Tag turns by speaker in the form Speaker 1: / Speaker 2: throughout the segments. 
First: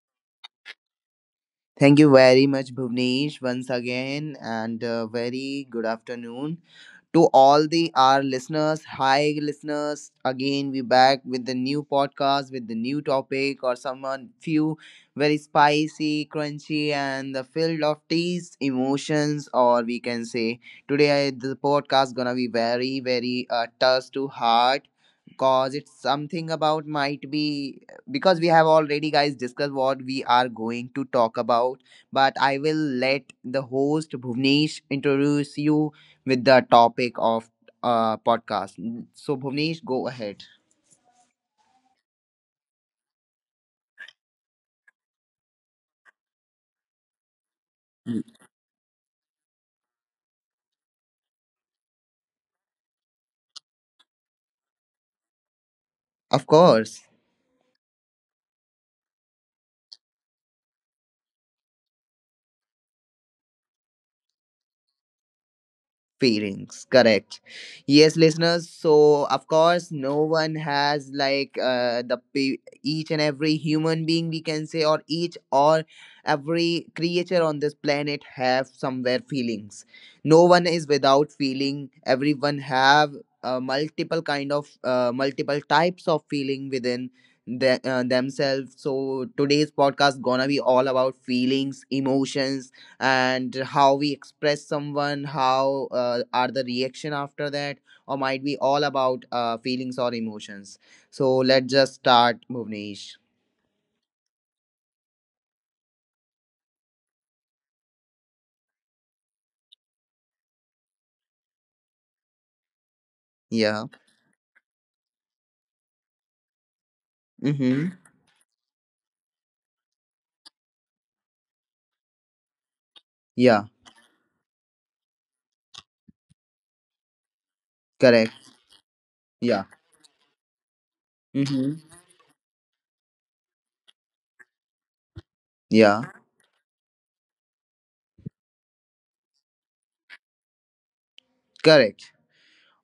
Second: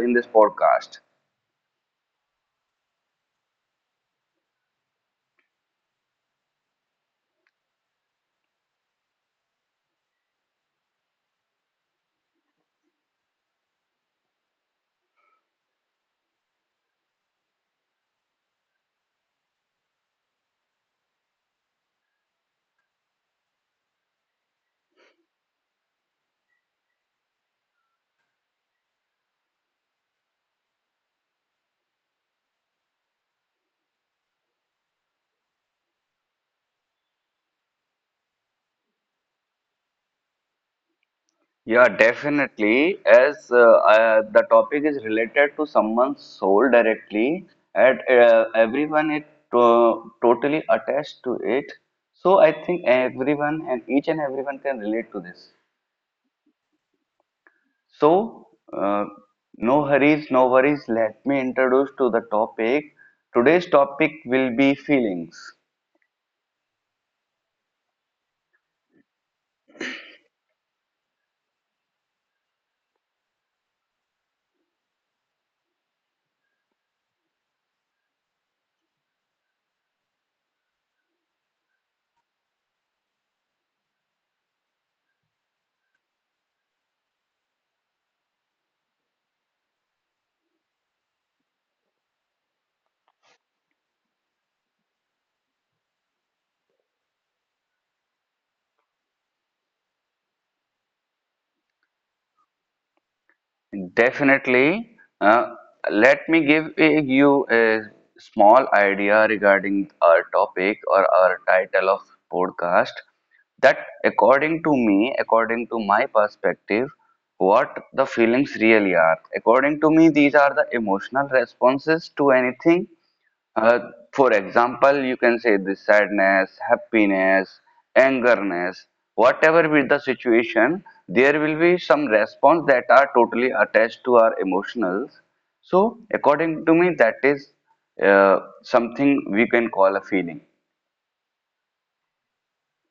Speaker 1: in this podcast.
Speaker 2: Thank you very much, Bhuvnesh, once again, and very good afternoon to all the our listeners. Hi, listeners! Again, we back with the new podcast with the new topic or someone few very spicy, crunchy, and the filled of taste, emotions, or we can say today the podcast gonna be very very touch to heart, cause it's something about might be because we have already guys discussed what we are going to talk about, but I will let the host Bhuvnesh introduce you with the topic of podcast. So Bhuvnesh, go ahead.
Speaker 1: Yeah, definitely. As the topic is related to someone's soul directly, and
Speaker 2: Mm.
Speaker 1: everyone is totally attached to it. So I think everyone and each and everyone can relate to this.
Speaker 2: Of course.
Speaker 1: So, uh, no hurries, no worries. Let me introduce to the topic. Today's topic will be feelings.
Speaker 2: Feelings, correct. Yes, listeners, so of course no one has like each and every human being we can say, or each or every creature on this planet have somewhere feelings. No one is without feeling, everyone have multiple types of feeling within themselves. So today's podcast gonna be all about feelings, emotions, and how we express someone, how are the reaction after that, or might be all about feelings or emotions. So let's just start, Bhuvnesh.
Speaker 1: Definitely, let me you a small idea regarding our topic or our title of podcast. That,
Speaker 2: Yeah.
Speaker 1: according to me, according to my perspective, what
Speaker 2: Mm-hmm.
Speaker 1: the feelings really are. According to me, these are the emotional responses to anything.
Speaker 2: Yeah.
Speaker 1: Uh, for example, you can say this sadness, happiness,
Speaker 2: Correct.
Speaker 1: angerness, whatever
Speaker 2: Yeah.
Speaker 1: be the situation, there will be
Speaker 2: Mm-hmm.
Speaker 1: some response that are totally attached to our emotionals. So,
Speaker 2: Yeah.
Speaker 1: according to me, that is something we can call a feeling.
Speaker 2: Correct.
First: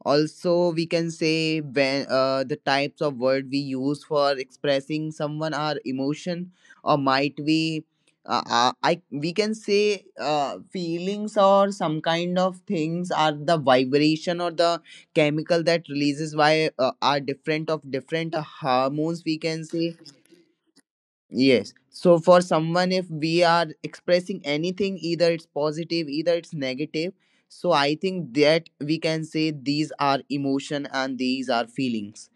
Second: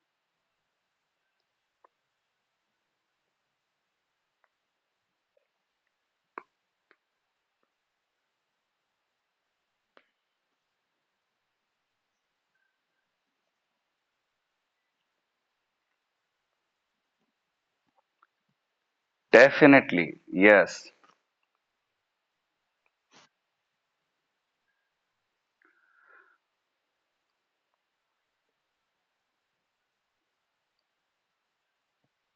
Speaker 2: Also we can say, when the types of word we use for expressing someone our emotion, or might we I we can say feelings or some kind of things are the vibration or the chemical that releases by are different of different hormones we can say.
Speaker 1: Definitely, yes.
Speaker 2: Yes. So for someone, if we are expressing anything, either it's positive, either it's negative. So I think that we can say these are emotion and these are feelings,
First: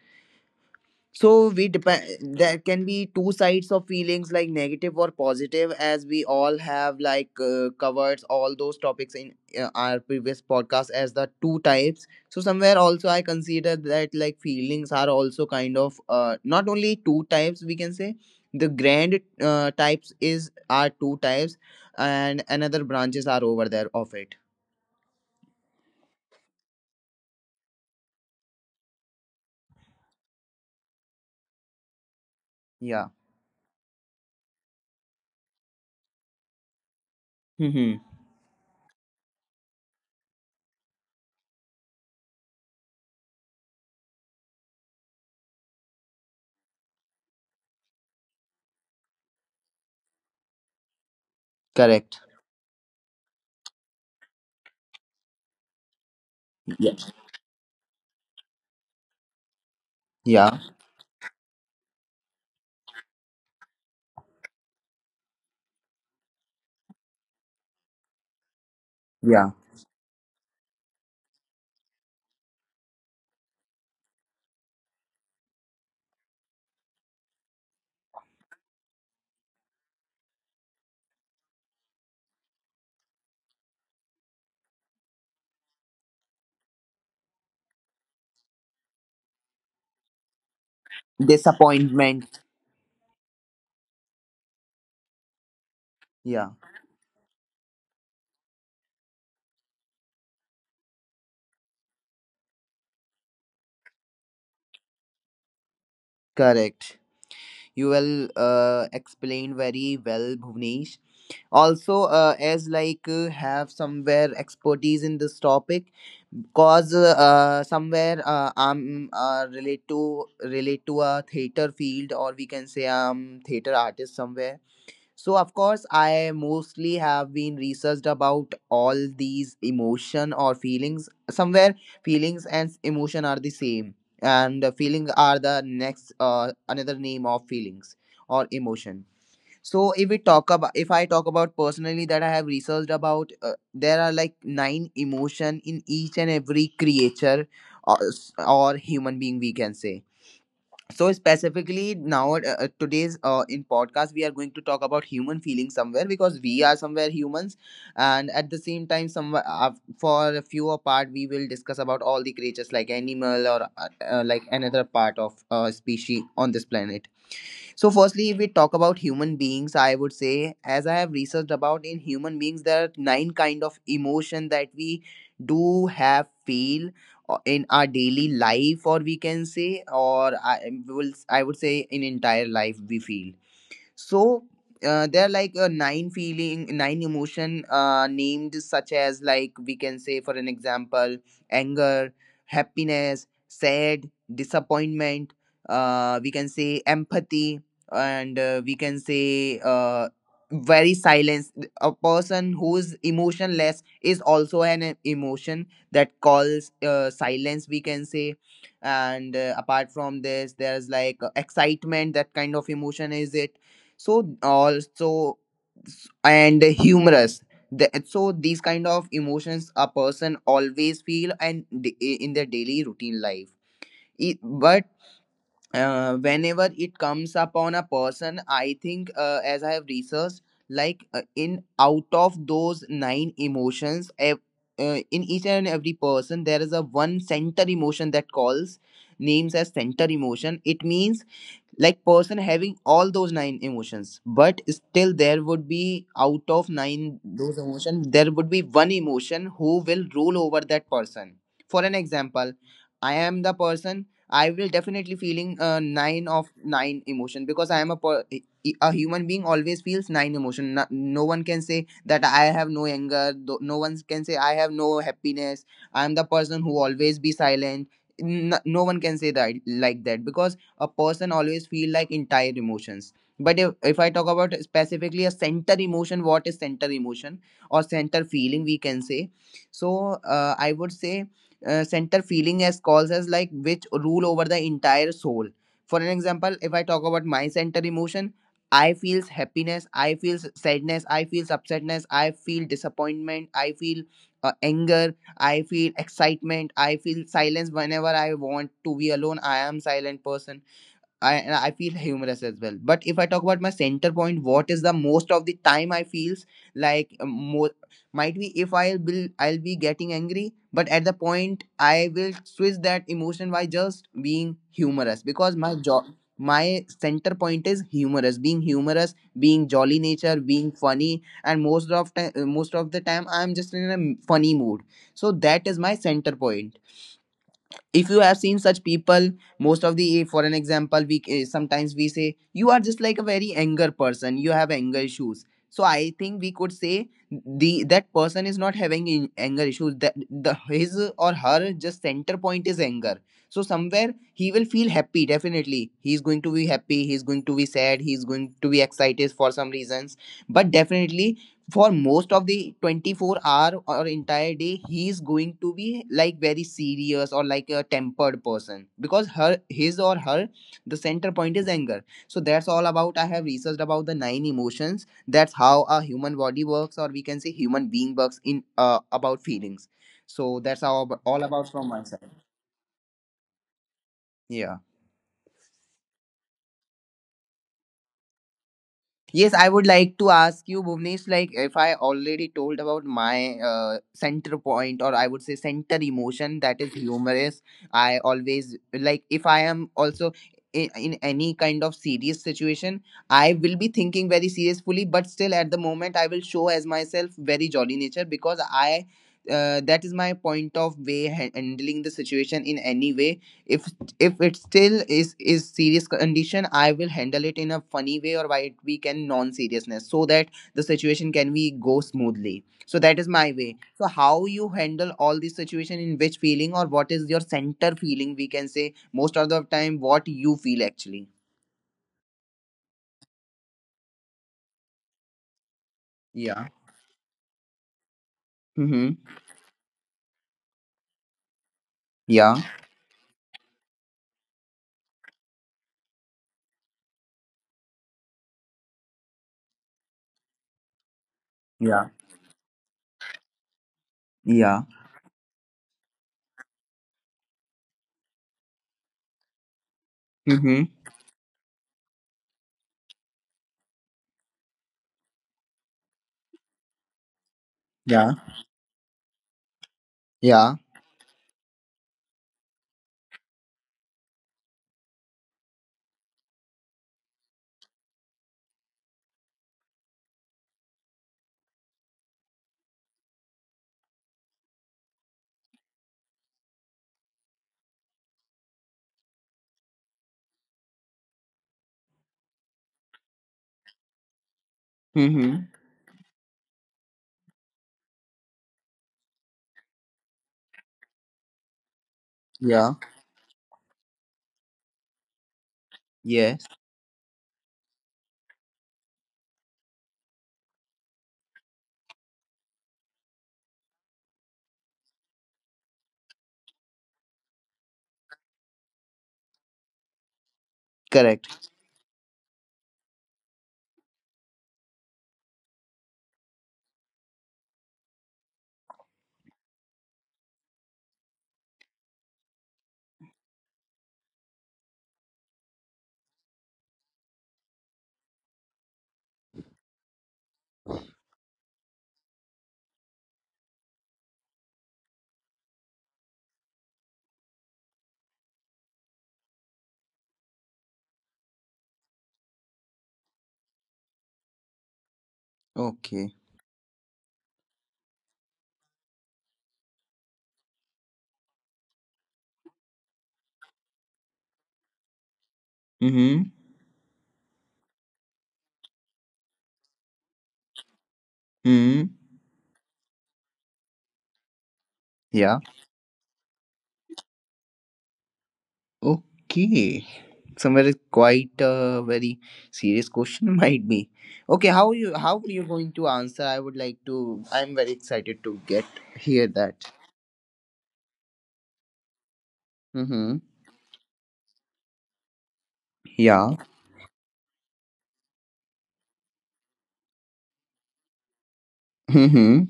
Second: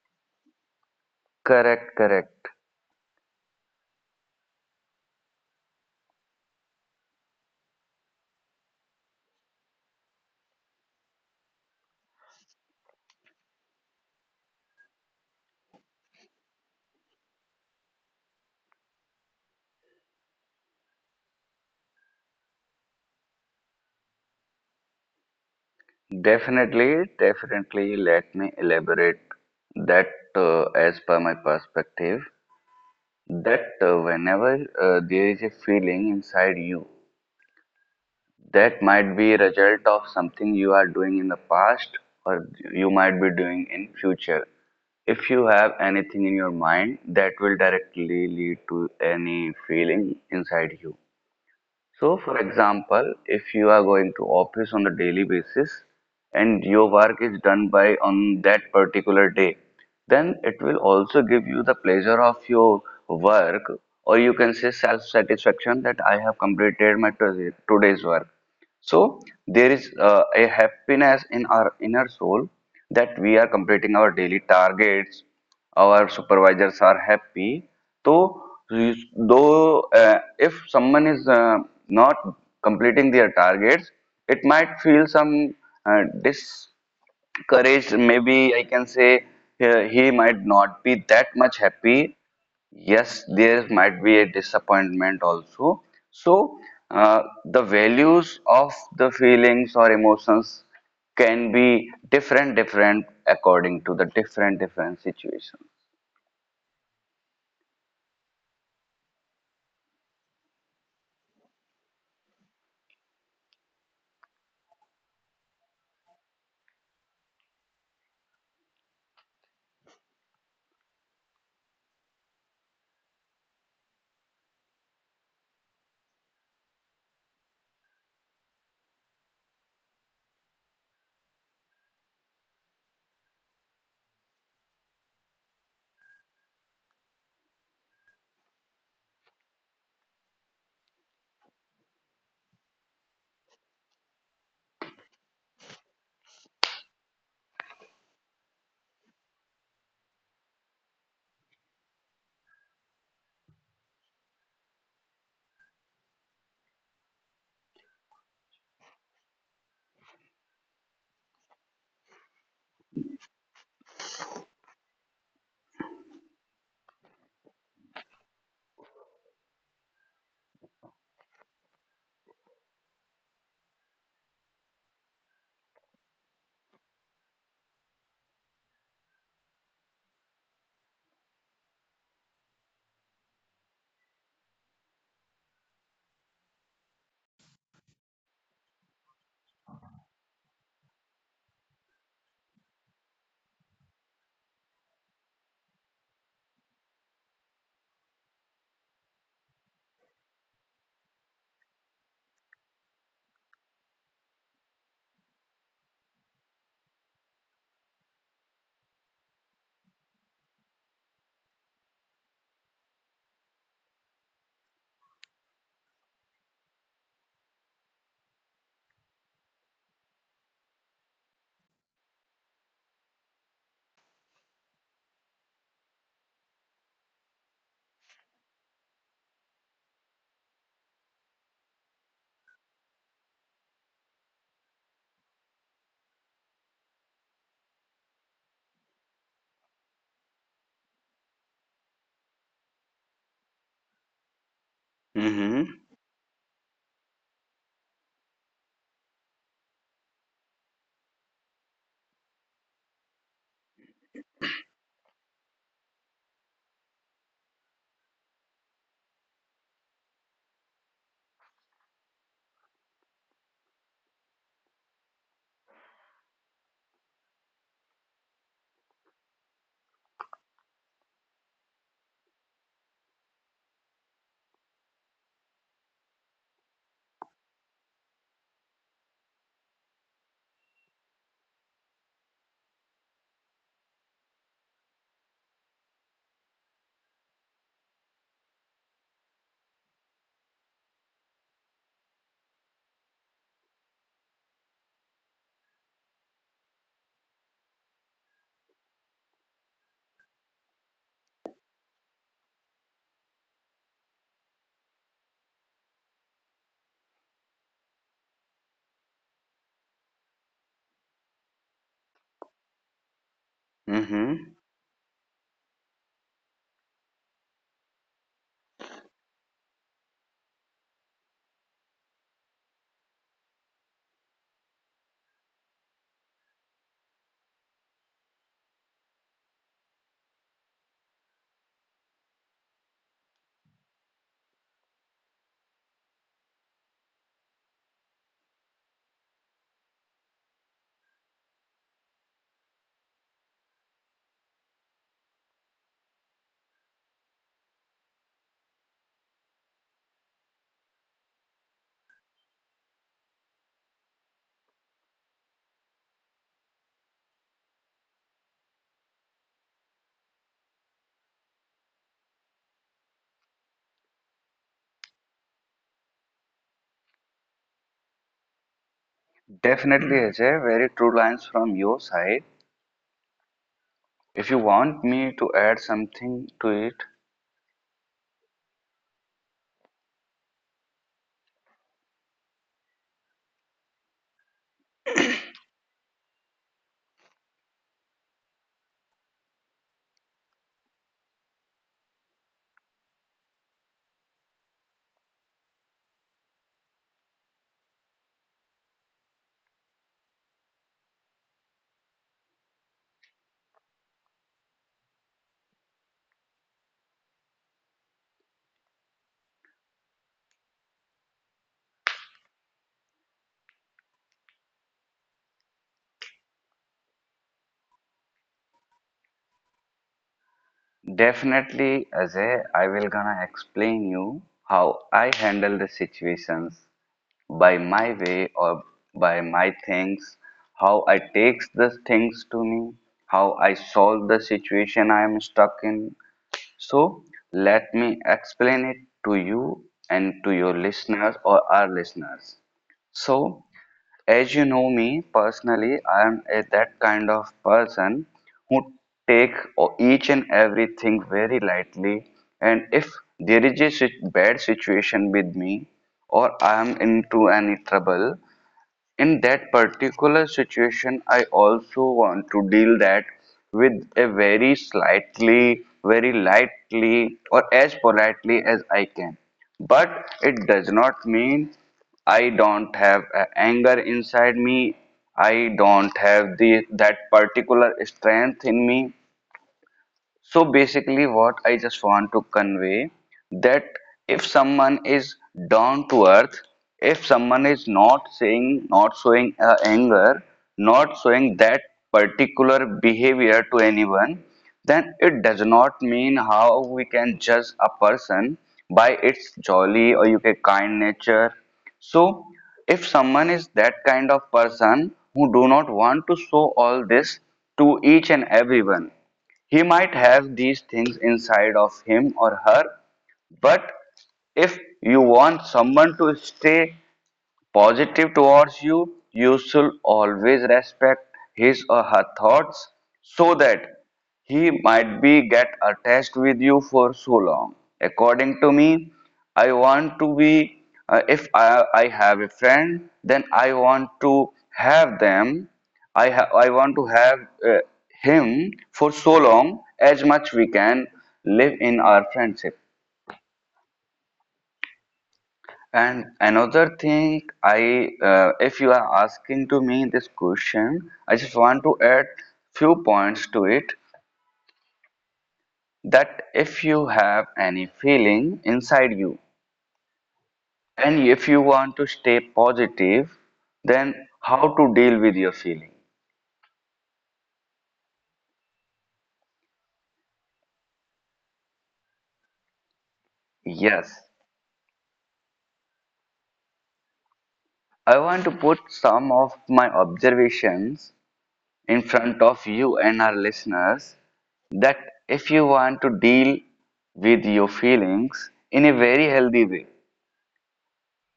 Speaker 2: so we
Speaker 1: Correct,
Speaker 2: depend,
Speaker 1: correct.
Speaker 2: there can be two sides of feelings like negative or positive, as we all have like covered all those topics in our previous podcast as the two types. So somewhere also I consider that like feelings are also kind of not only two types we can say. The grand types is are two types, and another branches are over there of it.
Speaker 1: Definitely, definitely. Let me elaborate that as per my perspective.
Speaker 2: Yeah.
Speaker 1: That whenever there is a feeling inside you,
Speaker 2: Mm-hmm.
Speaker 1: that might be a result of something you are doing in the past, or you might be doing in future. If you have anything in your mind, that will directly lead to any feeling inside you. So,
Speaker 2: Correct.
Speaker 1: for example, if you are going to office on a daily basis and your
Speaker 2: Yeah.
Speaker 1: work is done by on that particular day, then it
Speaker 2: Yeah.
Speaker 1: will also give you the pleasure of your work, or you can say self-satisfaction that I have completed my today's work. So
Speaker 2: Yeah.
Speaker 1: there is a happiness in our inner soul that we are completing our daily targets, our supervisors are happy. So though if someone is not completing their targets, it might feel some dis maybe I can say he might not be that much happy.
Speaker 2: Disappointment.
Speaker 1: Yes, there might be a disappointment also.
Speaker 2: Yeah.
Speaker 1: So, the values of the feelings or emotions can be different, different according to the different, different situations.
Speaker 2: Correct. You will explain very well, Bhuvnesh. Also, as like have somewhere expertise in this topic, cause somewhere I'm relate to a theater field, or we can say I'm theater artist somewhere. So of course, I mostly have been researched about all these emotion or feelings. Somewhere, feelings and emotion are the same, and feeling are the next another name of feelings or emotion. So if I talk about personally that I have researched about, there are like nine emotion in each and every creature, or, or human being we can say. So specifically now, today's in podcast we are going to talk about human feelings somewhere, because we are somewhere humans. And at the same time somewhere, for a few apart we will discuss about all the creatures like animal, or like another part of species on this planet. So, firstly, if we talk about human beings, I would say, as I have researched about in human beings, there are nine kind of emotion that we do have feel in our daily life, or we can say, or I would say, in entire life we feel. So there are like a nine feeling nine emotion named such as, like we can say, for an example: anger, happiness, sad, disappointment, we can say empathy, and we can say very silence. A person who is emotionless is also an emotion that calls silence, we can say. And apart from this there's like excitement, that kind of emotion is it. So also, and humorous, so these kind of emotions a person always feel, and in their daily routine life. It, but whenever it comes upon a person, I think as I have researched, like in out of those nine emotions, in each and every person there is a one center emotion that calls names as center emotion. It means like person having all those nine emotions, but still there would be out of
Speaker 1: Mm-hmm.
Speaker 2: nine those emotions, there would be one emotion who will rule over that person. For an example, I am the person, I will definitely feeling nine of nine emotion, because I am a human being always feels nine emotion. No one can say that I have no anger. No one can say I have no happiness. I am the person who always be silent. No one can say that like that, because a person always feel like entire emotions. But if I talk about specifically a center emotion, what is center emotion or center feeling we can say. So I would say center feeling as calls as, like, which rule over the entire soul. For an example, if I talk about my center emotion: I feels happiness, I feels sadness, I feels upsetness, I feel disappointment, I feel anger, I feel excitement, I feel silence whenever I want to be alone, I am silent person. I feel humorous as well. But if I talk about my center point, what is the most of the time I feels like more, might be if I'll be getting angry, but at the point I will switch that emotion by just being humorous, because
Speaker 1: Mm-hmm.
Speaker 2: my center point is humorous, being humorous, being jolly nature, being funny, and most of the time I'm just in a funny mood. So that is my center point. If you have seen such people, most of the for an example, we sometimes we say, you are just like a very anger person, you have anger issues. So I think we could say, the that person is not having anger issues, that the his or her just center point is anger. So somewhere he will feel happy definitely, he's going to be happy, he's going to be sad, he's going to be excited for some reasons, but definitely for most of the 24 hour or entire day, he is going to be like very serious or like a tempered person, because her his or her the center point is anger. So that's all about I have researched about the nine emotions, that's how a human body works, or we can say human being works in about feelings. So that's all
Speaker 1: Definitely,
Speaker 2: about from
Speaker 1: Ajay,
Speaker 2: my
Speaker 1: very
Speaker 2: side.
Speaker 1: true lines from your side.
Speaker 2: Yeah.
Speaker 1: If you want me to add something to it,
Speaker 2: Yes, I would like to ask you, Bhuvnesh, like if I already told about my center point, or I would say center emotion, that is humorous. I always like if I am also in any kind of serious situation, I will be thinking very seriously, but still at the moment I will show as myself very jolly nature because I. That is my point of way handling the situation in any way. If if it still is serious condition, I will handle it in a funny way, or why it we can non seriousness, so that the situation can we go smoothly. So that is my way. So how you handle all these situation, in which feeling, or what is your center feeling we can say, most of the time, what you feel actually?
Speaker 1: definitely, Ajay, I will gonna explain you how
Speaker 2: Yeah.
Speaker 1: I handle the situations by
Speaker 2: Mm-hmm.
Speaker 1: my way or by my things, how
Speaker 2: Yeah.
Speaker 1: I takes the things to me, how I solve the situation I am stuck in, so let me explain it to you and to
Speaker 2: Yeah.
Speaker 1: your listeners or our listeners. So,
Speaker 2: Yeah.
Speaker 1: as you know me personally, I am a, that kind of person who
Speaker 2: Mm-hmm.
Speaker 1: take each and everything very lightly. And if there is a bad situation with me or I
Speaker 2: Yeah.
Speaker 1: am into any trouble,
Speaker 2: Yeah.
Speaker 1: in that particular situation, I also want to deal that with a very slightly, very lightly, or as politely as I can. But it does not mean I don't have a anger inside me. I don't have the that particular strength in me. So basically what I just want to convey that
Speaker 2: Mm-hmm.
Speaker 1: if someone is down to earth, if someone is not saying, not showing anger, not
Speaker 2: Yeah.
Speaker 1: showing that particular behavior to anyone, then
Speaker 2: Yes.
Speaker 1: it does not mean how we can judge a person by its jolly or you can kind nature. So if someone is that kind of person who do not want to show all this to each and everyone, he might
Speaker 2: Correct.
Speaker 1: have these things inside of him or her, but if you want someone to stay positive towards you, you should always respect his or her thoughts so that he might be get attached with you for so long. According to me, I want to be, if I, I have a friend, then I want to have them, I want to have uh, him for so long as much we can live in our friendship.
Speaker 2: Okay.
Speaker 1: And another thing, I if you are asking to me this question, I just want to add few points to it,
Speaker 2: Mm-hmm.
Speaker 1: that if you have any feeling inside you
Speaker 2: Mm-hmm.
Speaker 1: and if you want to stay positive,
Speaker 2: Yeah.
Speaker 1: then how to deal with your feeling?
Speaker 2: Okay. Somewhere quite a very serious question might be. Okay, how you how
Speaker 1: Yes,
Speaker 2: you going to answer? I'm very excited to get
Speaker 1: I
Speaker 2: hear
Speaker 1: want
Speaker 2: that.
Speaker 1: to put some of my observations in
Speaker 2: Mm-hmm.
Speaker 1: front of you and our listeners, that
Speaker 2: Yeah.
Speaker 1: if you want to deal with your feelings in a very healthy way,
Speaker 2: Mm-hmm.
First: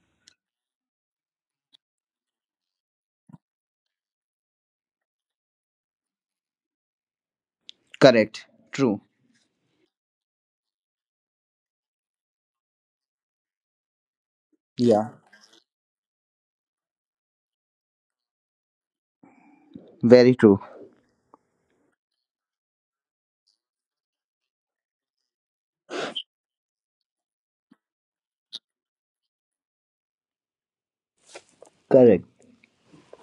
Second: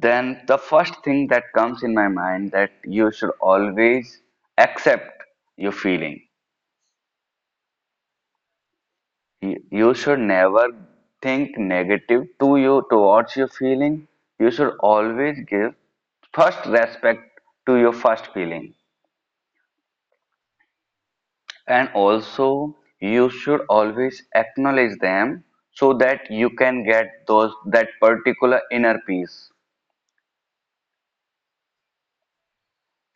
Speaker 1: then the first thing that comes in my mind that you should always accept your feeling.
Speaker 2: Correct. True.
Speaker 1: You you should never think negative to you towards your feeling. You should
Speaker 2: Yeah.
Speaker 1: always give first respect to your first feeling,
Speaker 2: Very true.
Speaker 1: and also you should always acknowledge them so that you can get those that particular inner peace.
Speaker 2: Correct.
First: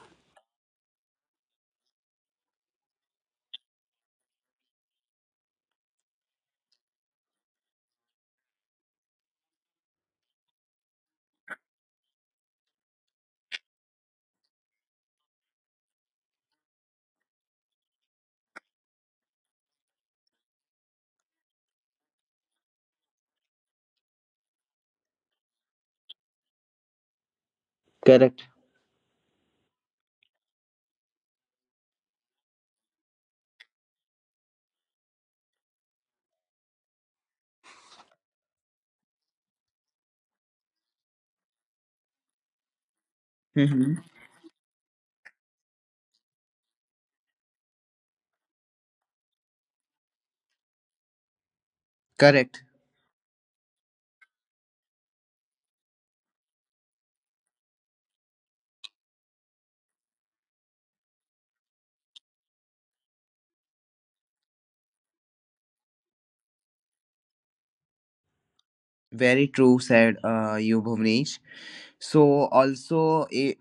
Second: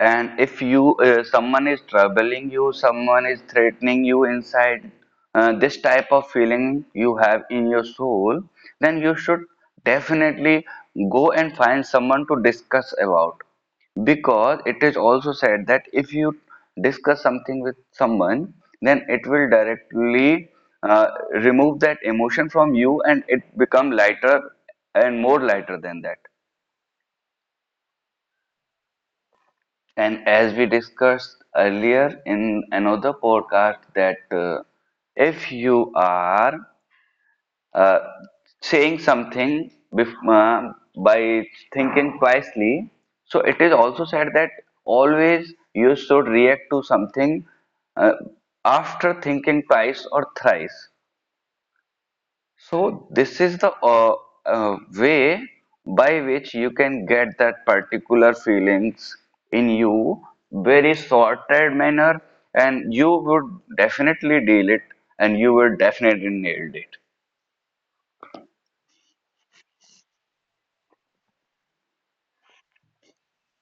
Speaker 1: And if you someone is troubling you, someone is threatening you inside, this type of feeling you have in your soul, then you should definitely go and find someone to discuss about. Because it is also said that if you discuss something with someone, then it will directly uh, remove that emotion from you, and it become lighter and more lighter than that.
Speaker 2: Correct.
Speaker 1: And as we discussed earlier in another podcast, that if you are uh, saying something by thinking twicely, so it is
Speaker 2: Mm-hmm.
Speaker 1: also said that always you should react to something uh, after thinking twice or thrice.
Speaker 2: Correct.
Speaker 1: So this is the way by which you can get that particular feelings in you very sorted manner, and you would definitely deal it, and you would definitely nailed it.
Speaker 2: Very true, said you, Bhuvnesh. So also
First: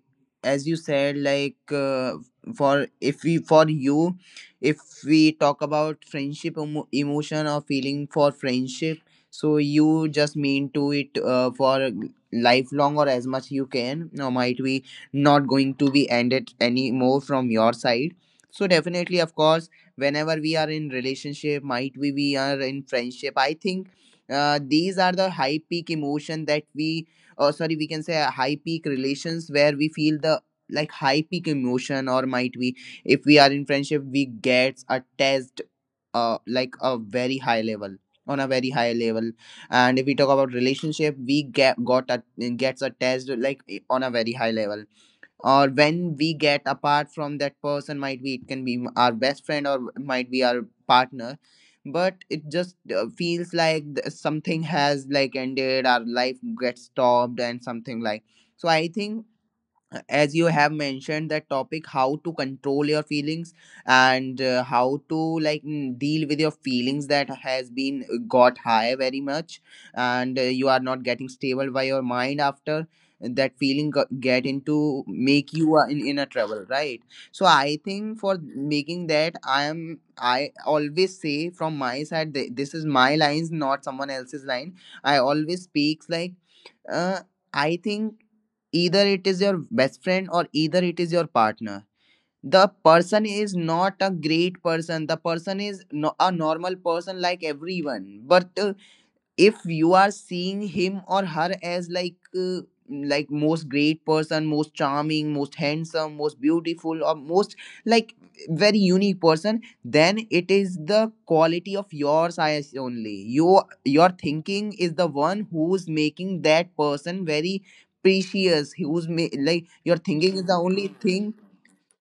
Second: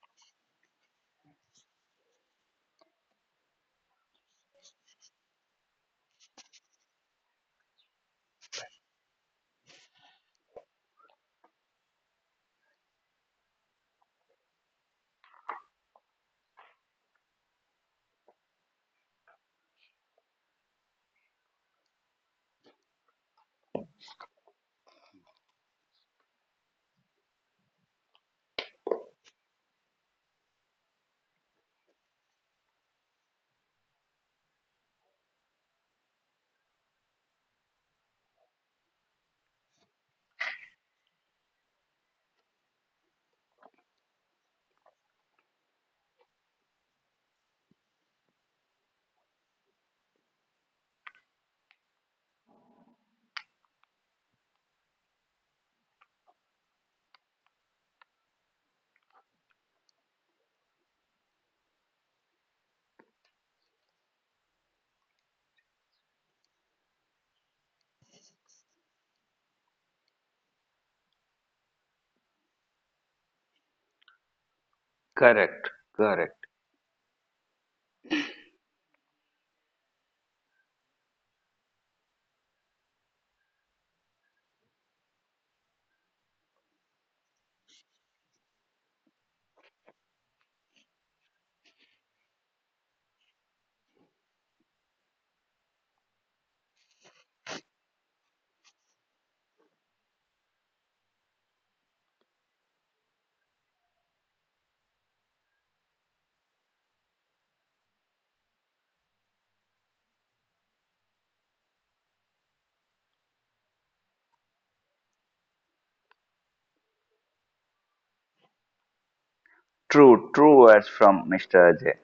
Speaker 2: as you said for if we for you if we talk about friendship emotion or feeling for friendship, so you just mean to it for lifelong or as much you can, or might be not going to be ended anymore from your side. So definitely, of course, whenever we are in relationship, might we are in friendship, I think these are the high peak emotion that we, or sorry, we can say a high peak relations where we feel the like high peak emotion, or might we if we are in friendship we get a test like a very high level, on a very high level. And if we talk about relationship we get got a gets a test like on a very high level, or when we get apart from that person, might be it can be our best friend or might be our partner, but it just feels like something has like ended, our life gets stopped and something like. So I think, as you have mentioned that topic how to control your feelings, and how to like deal with your feelings that has been got high very much, and you are not getting stable by your mind after that feeling get into, make
Speaker 1: Correct,
Speaker 2: you in a
Speaker 1: correct.
Speaker 2: trouble, right? So I think for making that, I always say from my side, this is my lines, not someone else's line. I always speaks like uh, I think either it is your best friend or either it is your partner. The person is not a great person. The person is, no, a normal person like everyone. But if you are seeing him or her as like most great person, most charming, most handsome, most beautiful, or most like very unique person, then it is the quality of yours eyes only. You, your thinking is the one who's making that person very precious, like your
Speaker 1: True,
Speaker 2: thinking is the
Speaker 1: true words
Speaker 2: only
Speaker 1: from
Speaker 2: thing.
Speaker 1: Mr. Ajay.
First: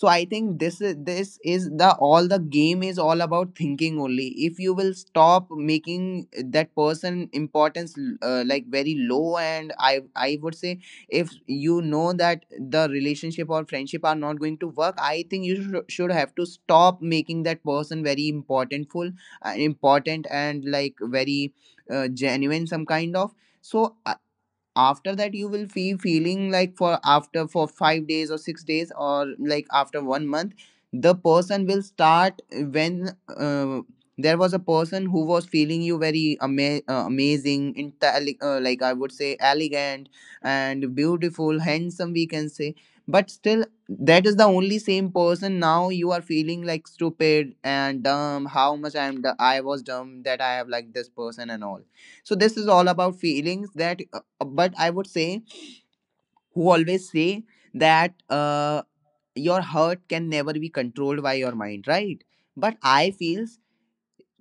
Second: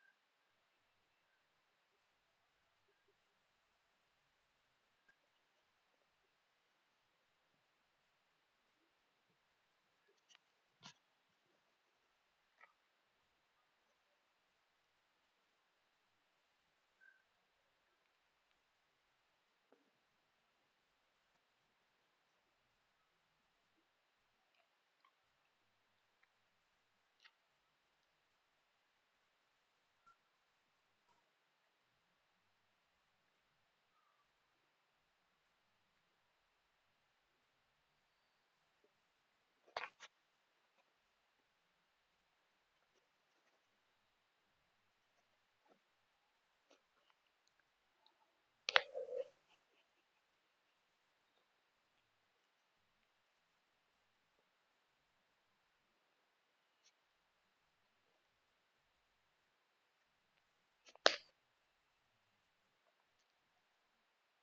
Speaker 2: So I think this is the all, the game is all about thinking only. If you will stop making that person importance like very low, and I would say, if you know that the relationship or friendship are not going to work, I think you should have to stop making that person very importantful, important and like very genuine, some kind of. So after that you will be feeling like for after for 5 days or 6 days or like after 1 month the person will start when uh, there was a person who was feeling you very amazing, like I would say elegant and beautiful, handsome we can say. But still that is the only same person. Now you are feeling like stupid and dumb, how much I was dumb that I have like this person and all. So this is all about feelings that. But I would say, who always say that your heart can never be controlled by your mind, right? But I feels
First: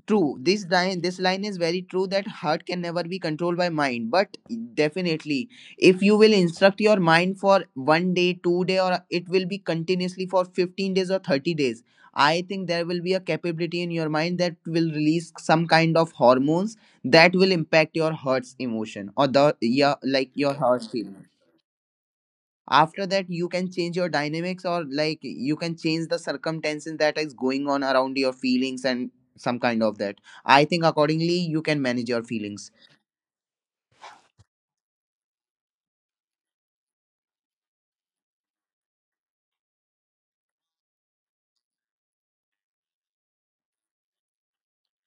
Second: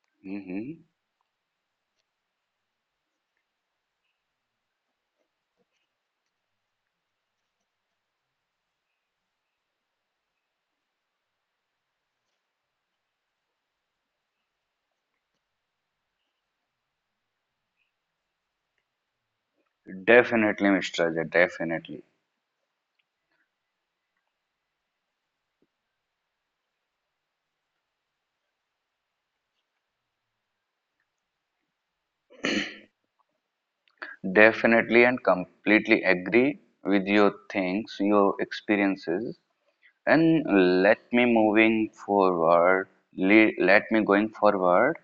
Speaker 2: true. This
Speaker 1: Mm-hmm.
Speaker 2: line, this line is very true that heart can never be controlled by mind. But definitely, if you will instruct your mind for 1 day, 2 day, or it will be continuously for 15 days or 30 days. I think there will be a capability in your mind that will release some kind of hormones that will impact your heart's emotion, or the, yeah, like your
Speaker 1: Definitely,
Speaker 2: heart's
Speaker 1: Mr.
Speaker 2: feeling.
Speaker 1: Ajay, definitely.
Speaker 2: After that you can change your dynamics, or like you can change the circumstances that is going on around your feelings and some kind of that. I think accordingly you can manage your feelings.
Speaker 1: Definitely and completely agree with your things, your experiences. And let me moving forward le- let me going forward.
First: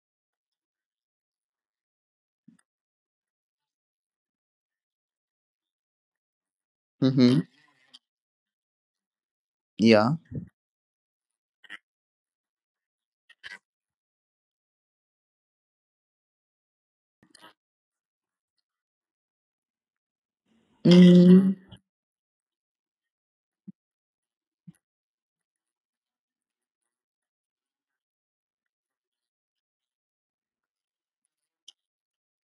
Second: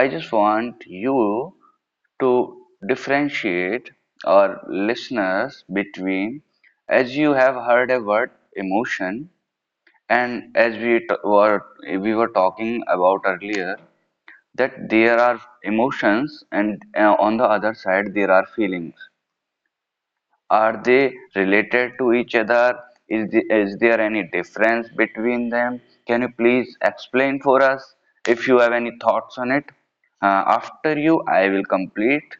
Speaker 1: I just want you to differentiate our listeners between, as you
Speaker 2: Mm-hmm.
Speaker 1: have heard a word emotion,
Speaker 2: Yeah.
Speaker 1: and as we t- were we were talking about earlier, that there are emotions and on the other side there are feelings. Are they related to each other? Is there any difference between them? Can you please explain for us if you have any thoughts on it? After you, I will complete.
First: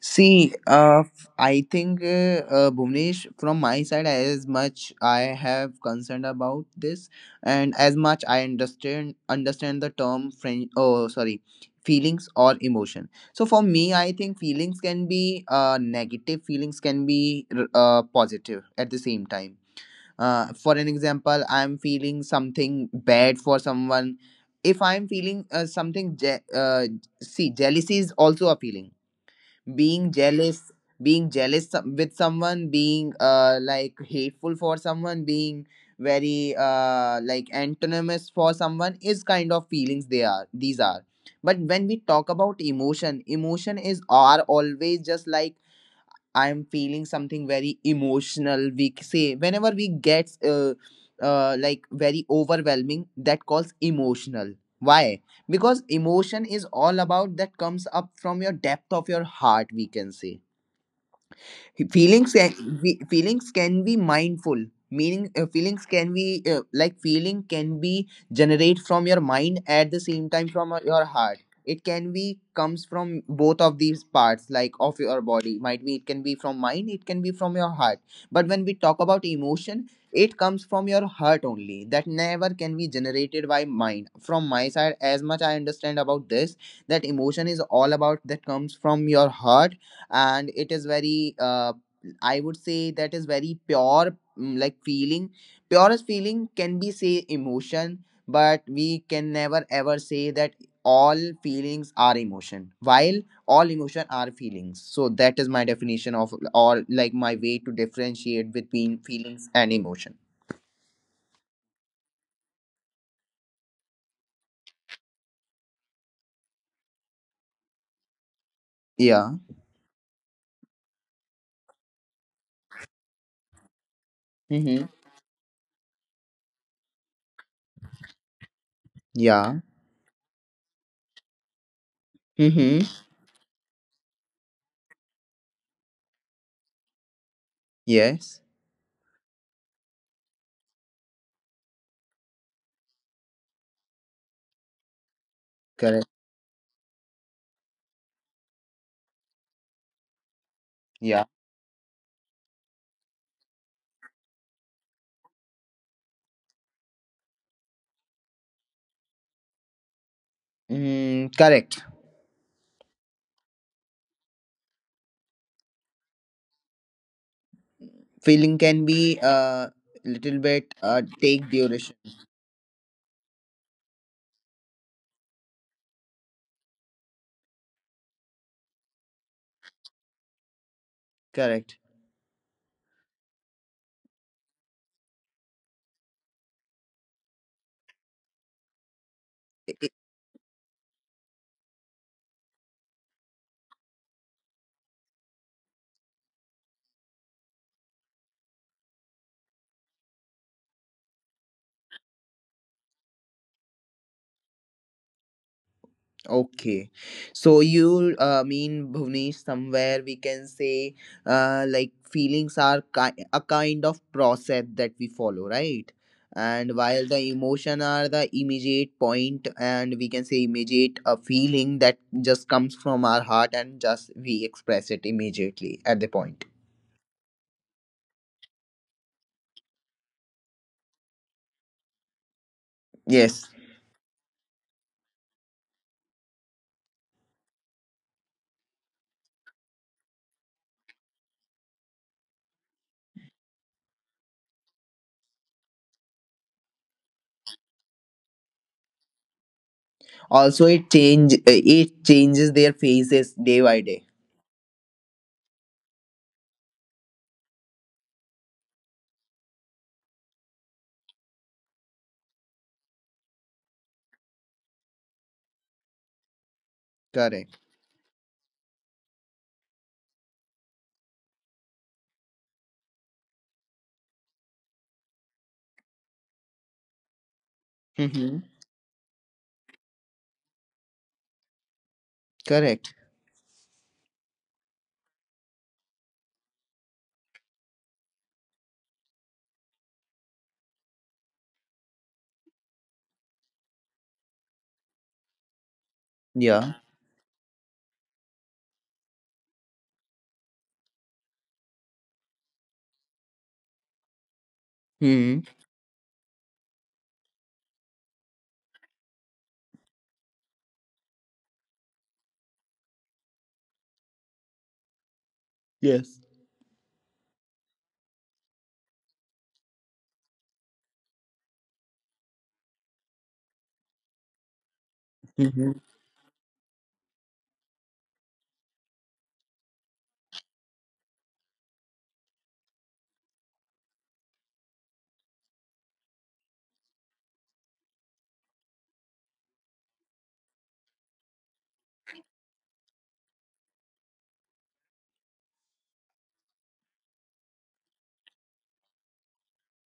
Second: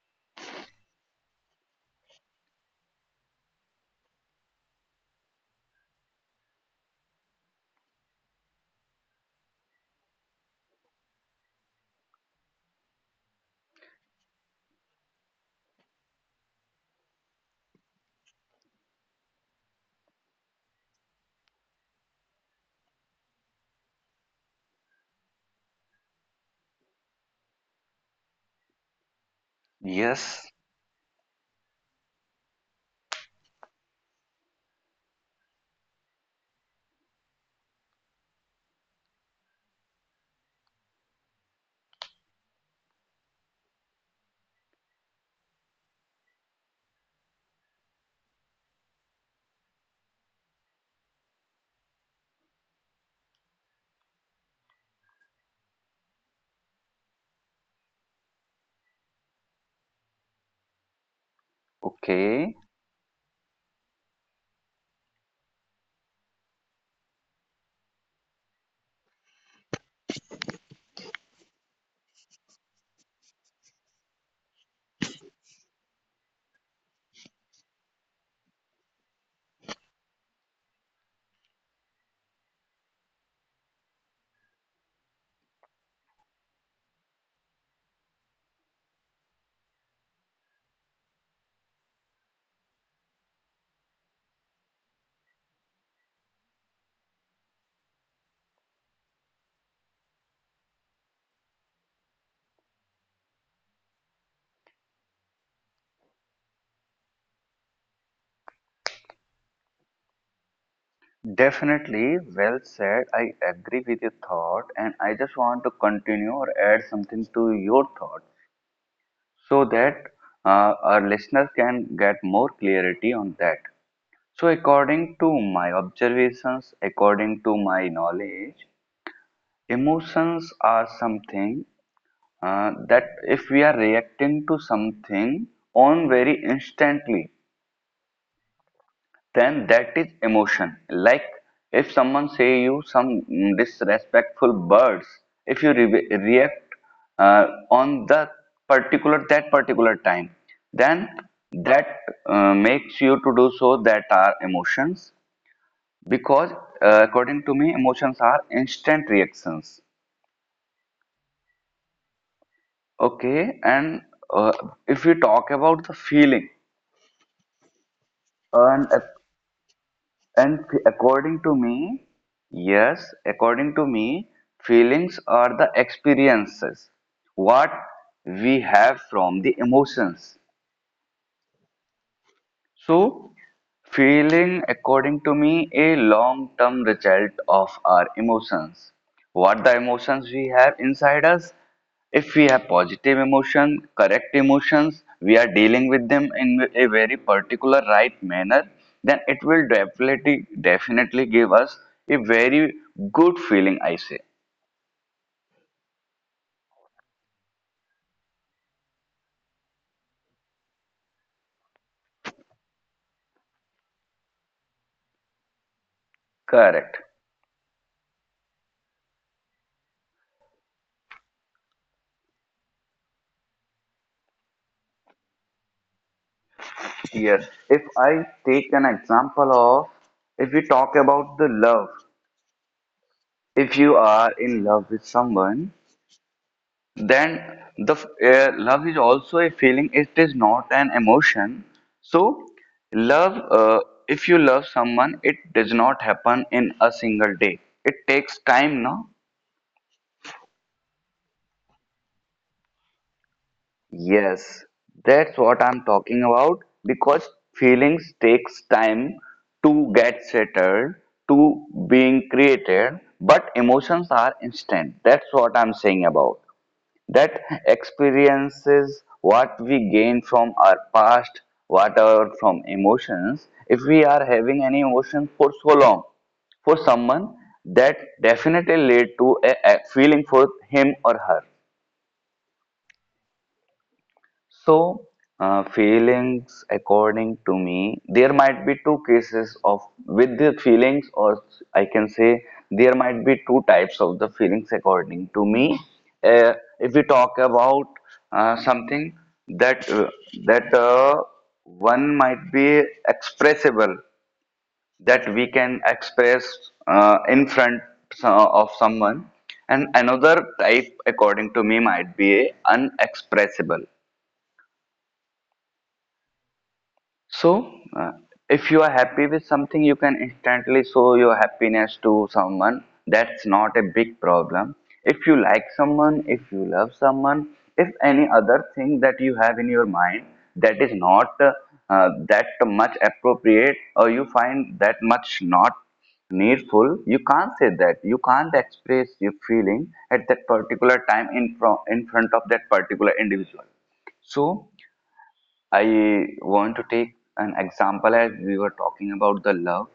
Speaker 2: See, I think, Bhuvnesh, from my side, as much I have concerned about this, and as much I understand the term friend. Oh, sorry, feelings or emotion. So for me, I think feelings can be negative. Feelings can be positive at the same time. For an example, I'm feeling something bad for someone. If I'm feeling something, see, jealousy is also a feeling, being
Speaker 1: Yes,
Speaker 2: jealous, being jealous, with someone, being like hateful for someone, being very like antonymous for someone, is kind of feelings. They are, these are. But when we talk about emotion, emotion is are always just like, I'm feeling something very emotional we say, whenever we get like very overwhelming, that calls emotional. Why? Because emotion is all about that comes up from your depth of your heart we can say.
Speaker 1: okay.
Speaker 2: Feelings can be mindful, meaning feelings can be like feeling can be generate from your mind, at the same time from your heart. It can be comes from both of these parts, like of your body. Might be it can be from mind, it can be from your heart. But when we talk about emotion, it comes from your heart only. That never can be generated by mind, from my side as much I understand about this, that emotion is all about that comes from your heart. And it is very I would say that is very pure, like feeling. Purest feeling can be say emotion. But we can never ever say that all feelings are emotion, while all emotion are feelings. So that is my definition of, or like my way to differentiate between feelings and emotion.
Speaker 1: Definitely, well said. I agree with your thought, and I just want to continue or add something to your thought
Speaker 2: Yeah.
Speaker 1: so that our listeners can get more clarity on that. So,
Speaker 2: Mm-hmm.
Speaker 1: according to my observations, according to my knowledge,
Speaker 2: Yeah.
Speaker 1: emotions are something that
Speaker 2: Mm-hmm.
Speaker 1: if we are reacting to something on very instantly,
Speaker 2: Yes.
Speaker 1: then that is emotion. Like if someone say you some mm, disrespectful words, if you
Speaker 2: Correct.
Speaker 1: react on the particular that particular time, then
Speaker 2: Yeah.
Speaker 1: that makes you to do so, that are emotions. Because according to me emotions are instant reactions.
Speaker 2: Mm, correct.
Speaker 1: Okay, and uh, if we talk about the feeling,
Speaker 2: Feeling can
Speaker 1: and
Speaker 2: be little
Speaker 1: and
Speaker 2: bit
Speaker 1: according
Speaker 2: take
Speaker 1: to
Speaker 2: duration.
Speaker 1: me, yes, according to me, feelings are the experiences what we have from the emotions.
Speaker 2: Correct.
Speaker 1: So, feeling, according to me, a long-term result of our emotions. What
Speaker 2: I-
Speaker 1: the
Speaker 2: I-
Speaker 1: emotions we have inside us? If we have positive emotion, correct emotions, we are dealing with them in a very particular right manner, then it will definitely definitely give us a very good feeling, I say.
Speaker 2: Okay. So you mean, Bhuvnesh, somewhere we can say like feelings are a kind of process that we follow, right? And
Speaker 1: Correct.
Speaker 2: while the emotion are the immediate point, and we can say immediate a feeling that just comes from our heart and just we express it immediately at the point.
Speaker 1: Yes. If I take an example of, if we talk about the love,
Speaker 2: Yes.
Speaker 1: if you are in love with someone, then love is also a feeling. It is not an emotion. So, love. If you love someone, it does not happen in a single day. It takes time, no?
Speaker 2: Also it changes their faces day by day.
Speaker 1: Yes, that's what I'm talking about. Because feelings takes time to get settled, to being created. But emotions are instant. That's what I'm saying about. That
Speaker 2: Correct.
Speaker 1: experiences what we gain from our past, whatever from emotions. If we are having any emotion for so long, for someone, that
Speaker 2: Mm-hmm.
Speaker 1: definitely lead to a feeling for him or her.
Speaker 2: Correct.
Speaker 1: So, feelings, according to me, there might be two cases of with the feelings, or I can say there might be two types of the feelings, according to me. Uh,
Speaker 2: Yeah.
Speaker 1: if we talk about something that that one might be expressible, that
Speaker 2: Hmm.
Speaker 1: we can express in front of someone, and another type, according to me, might be unexpressible.
Speaker 2: Yes.
Speaker 1: So, if you are happy with something, you can instantly show your happiness to someone. That's not a big problem. If you like
Speaker 2: Mhm.
Speaker 1: someone, if you love someone, if any other thing that you have in your mind that is not that much appropriate, or you find that much not needful, you can't say that. You can't express your feeling at that particular time in, in front of that particular individual. So, I want to take an example as we were talking about the love.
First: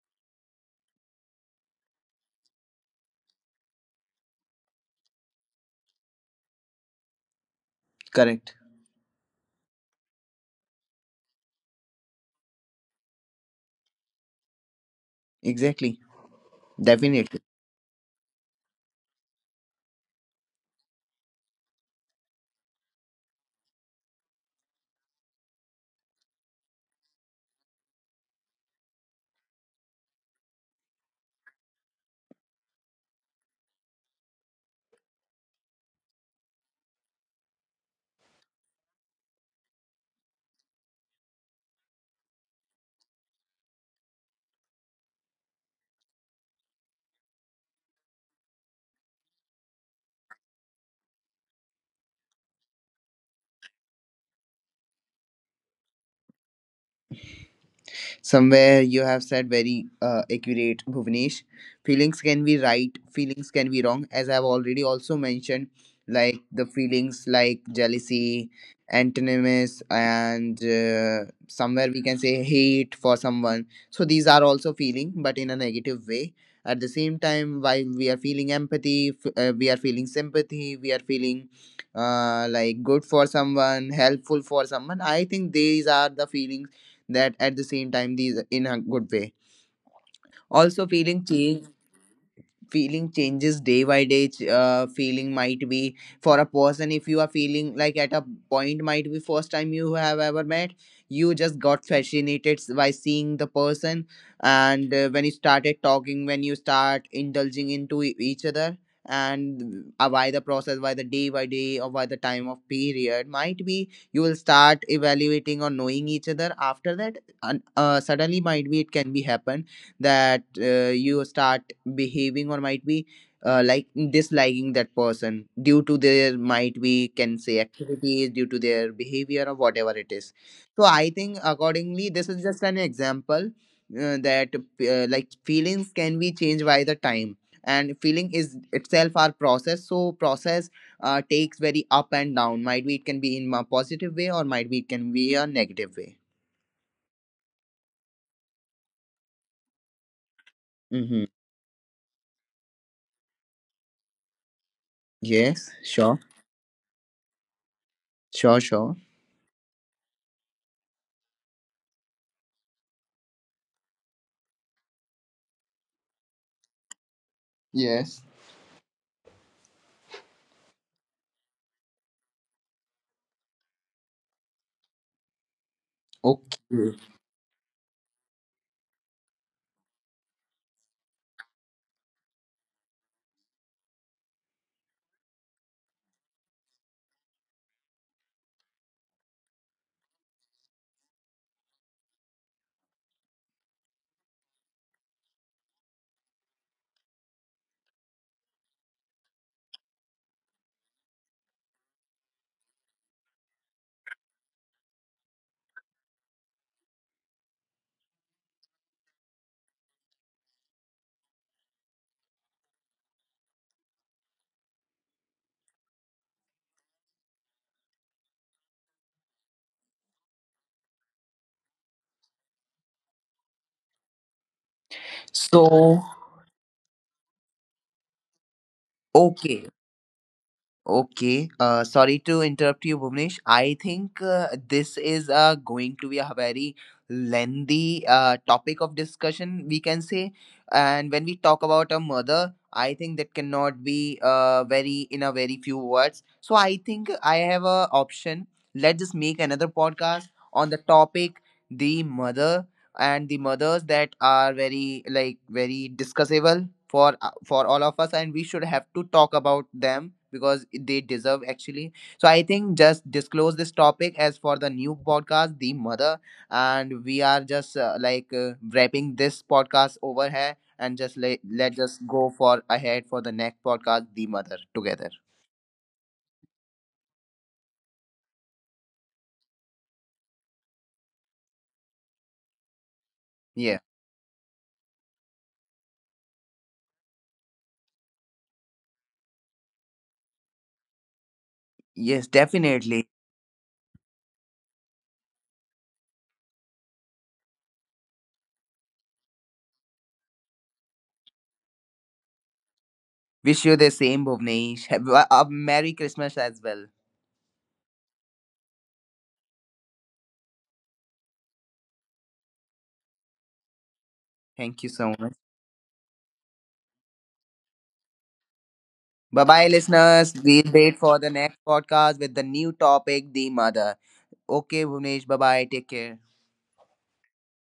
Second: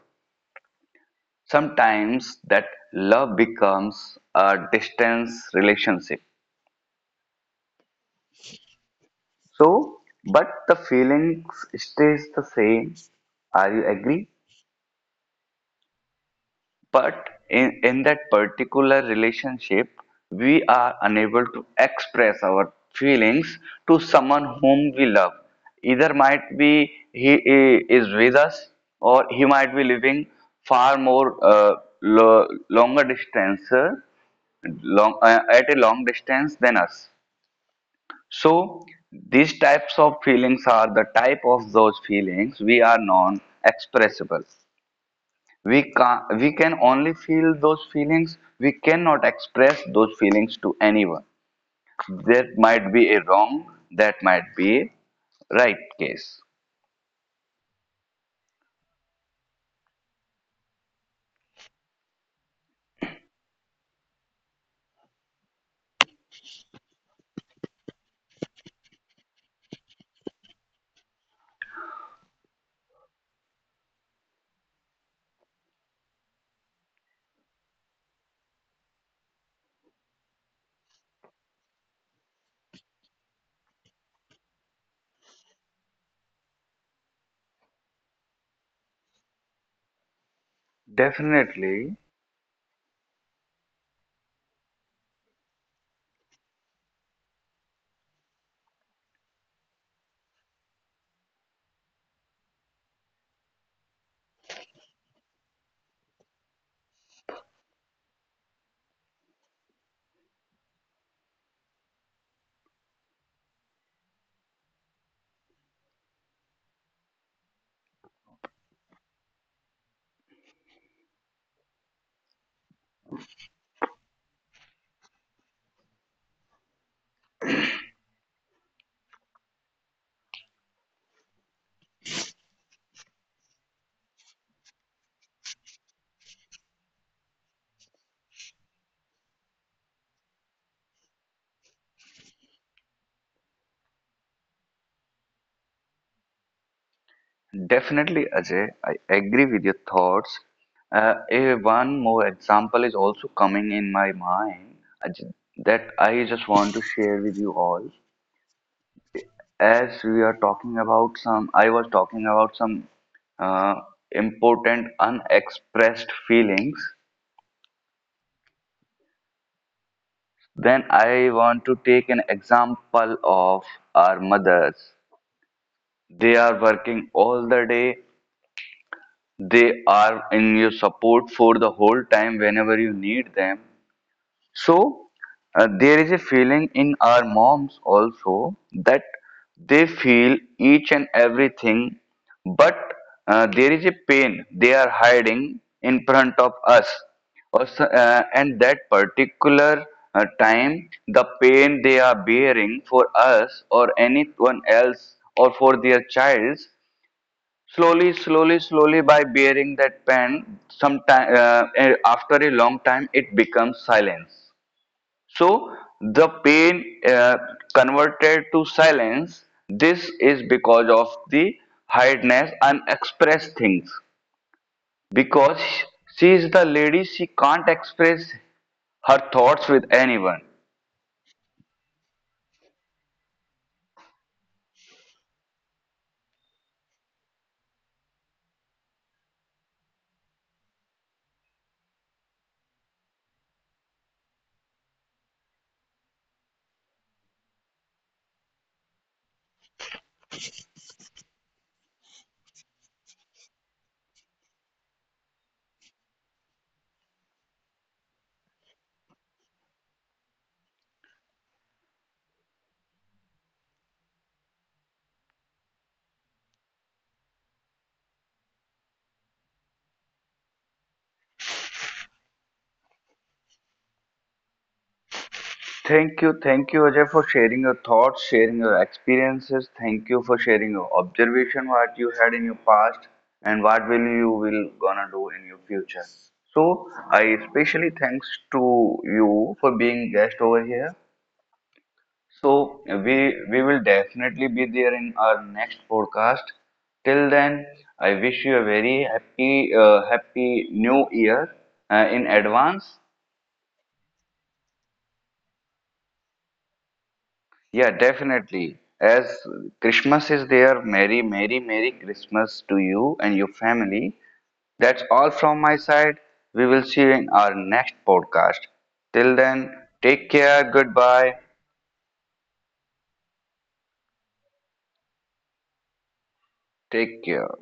Speaker 1: Sometimes that love becomes a distance relationship.
Speaker 2: Correct.
Speaker 1: So, but the feelings stays the same. Are you agree?
Speaker 2: Exactly.
Speaker 1: But
Speaker 2: Definitely.
Speaker 1: in that particular relationship, we are unable to express our feelings to someone whom we love. Either might be is with us, or he might be living far more longer distance, at a long distance than us. So these types of feelings are the type of those feelings we are non-expressible. We can only feel those feelings, we cannot express those feelings to anyone. That might be a wrong, that might be right case.
Speaker 2: Somewhere you have said very accurate, Bhuvnesh. Feelings can be right, feelings can be wrong. As I've already also mentioned, like the feelings like jealousy, antonyms, and somewhere we can say hate for someone. So these are also feeling, but in a negative way. At the same time, while we are feeling empathy, we are feeling sympathy, we are feeling like good for someone, helpful for someone. I think these are the feelings that at the same time these in a good way. Also feeling change,
Speaker 1: Definitely,
Speaker 2: feeling changes day by day, feeling might be for a person. If you are feeling like at a point, might be first time you have ever met, you just got fascinated by seeing the person, and when you started talking, when you start indulging into each other, and by the process, by the day by day, or by the time of period, might be you will start evaluating or knowing each other after that. And suddenly might be it can be happen that you start behaving, or might be like disliking that person due to their, might be can say, activities, due to their behavior or whatever it is. So I think accordingly this is just an example that like feelings can be changed by the time. And feeling is itself our process, so process takes very up and down, might be it can be in a positive way or might be it can be a negative way.
Speaker 1: definitely, Ajay, I agree with your thoughts. uh,
Speaker 2: Mm-hmm.
Speaker 1: a one more example is also coming in my mind, Aj-
Speaker 2: Yes.
Speaker 1: that
Speaker 2: Sure.
Speaker 1: I just want to share with you all.
Speaker 2: Sure. Sure.
Speaker 1: As we are talking about some, I was talking about some uh, important unexpressed feelings.
Speaker 2: Yes.
Speaker 1: Then I want to take an example of our mothers. They are
Speaker 2: Okay.
Speaker 1: working all the day. They are in your support for the whole time whenever you need them. So there is a feeling in our moms also, that they feel each and everything, but there is a pain they are hiding in front of us. Also, and that particular time, the pain they are bearing for us or anyone else or for their child, slowly, slowly, slowly by bearing that pain, sometime after a long time, it becomes silence. So the pain converted to silence. This is because of the hardness unexpressed things. Because
Speaker 2: So,
Speaker 1: she is the lady, she can't express her
Speaker 2: okay.
Speaker 1: thoughts with anyone.
Speaker 2: Okay. Sorry to interrupt you, Bhuvnesh. I think this is going to be a very lengthy topic of discussion, we can say. And when we talk about a mother, I think that cannot be very, in a very few words. So I think I have a option. Let's just make another podcast on the topic the mother, and the mothers that are very like very discussable for all of us, and we should have to talk about them because they deserve actually. So I think just disclose this topic as for the new podcast the mother. And we are just like wrapping this podcast over here, and just let us go for ahead for the next podcast the mother together.
Speaker 1: Thank you, Ajay, for sharing your thoughts, sharing your experiences. Thank you for sharing your observation, what you had in your past, and
Speaker 2: Yeah.
Speaker 1: what will you will gonna do in your future. So I especially thanks to you for being guest over here.
Speaker 2: Yes,
Speaker 1: So
Speaker 2: definitely.
Speaker 1: we will definitely be there in our next podcast. Till then, I wish you a very happy happy new year in advance.
Speaker 2: Wish you the same, Bhuvnesh. Have a merry Christmas as well.
Speaker 1: Yeah, definitely. As Christmas is there, Merry Merry Merry Christmas to you and your family.
Speaker 2: Thank you
Speaker 1: That's
Speaker 2: so
Speaker 1: all
Speaker 2: much.
Speaker 1: from my side. We will see you in our next podcast. Till
Speaker 2: Bye bye,
Speaker 1: then, take
Speaker 2: listeners.
Speaker 1: care.
Speaker 2: We'll wait for the
Speaker 1: Goodbye.
Speaker 2: next podcast with the new topic, the mother. Okay, Bhuvnesh. Bye bye. Take care.
Speaker 1: Take care.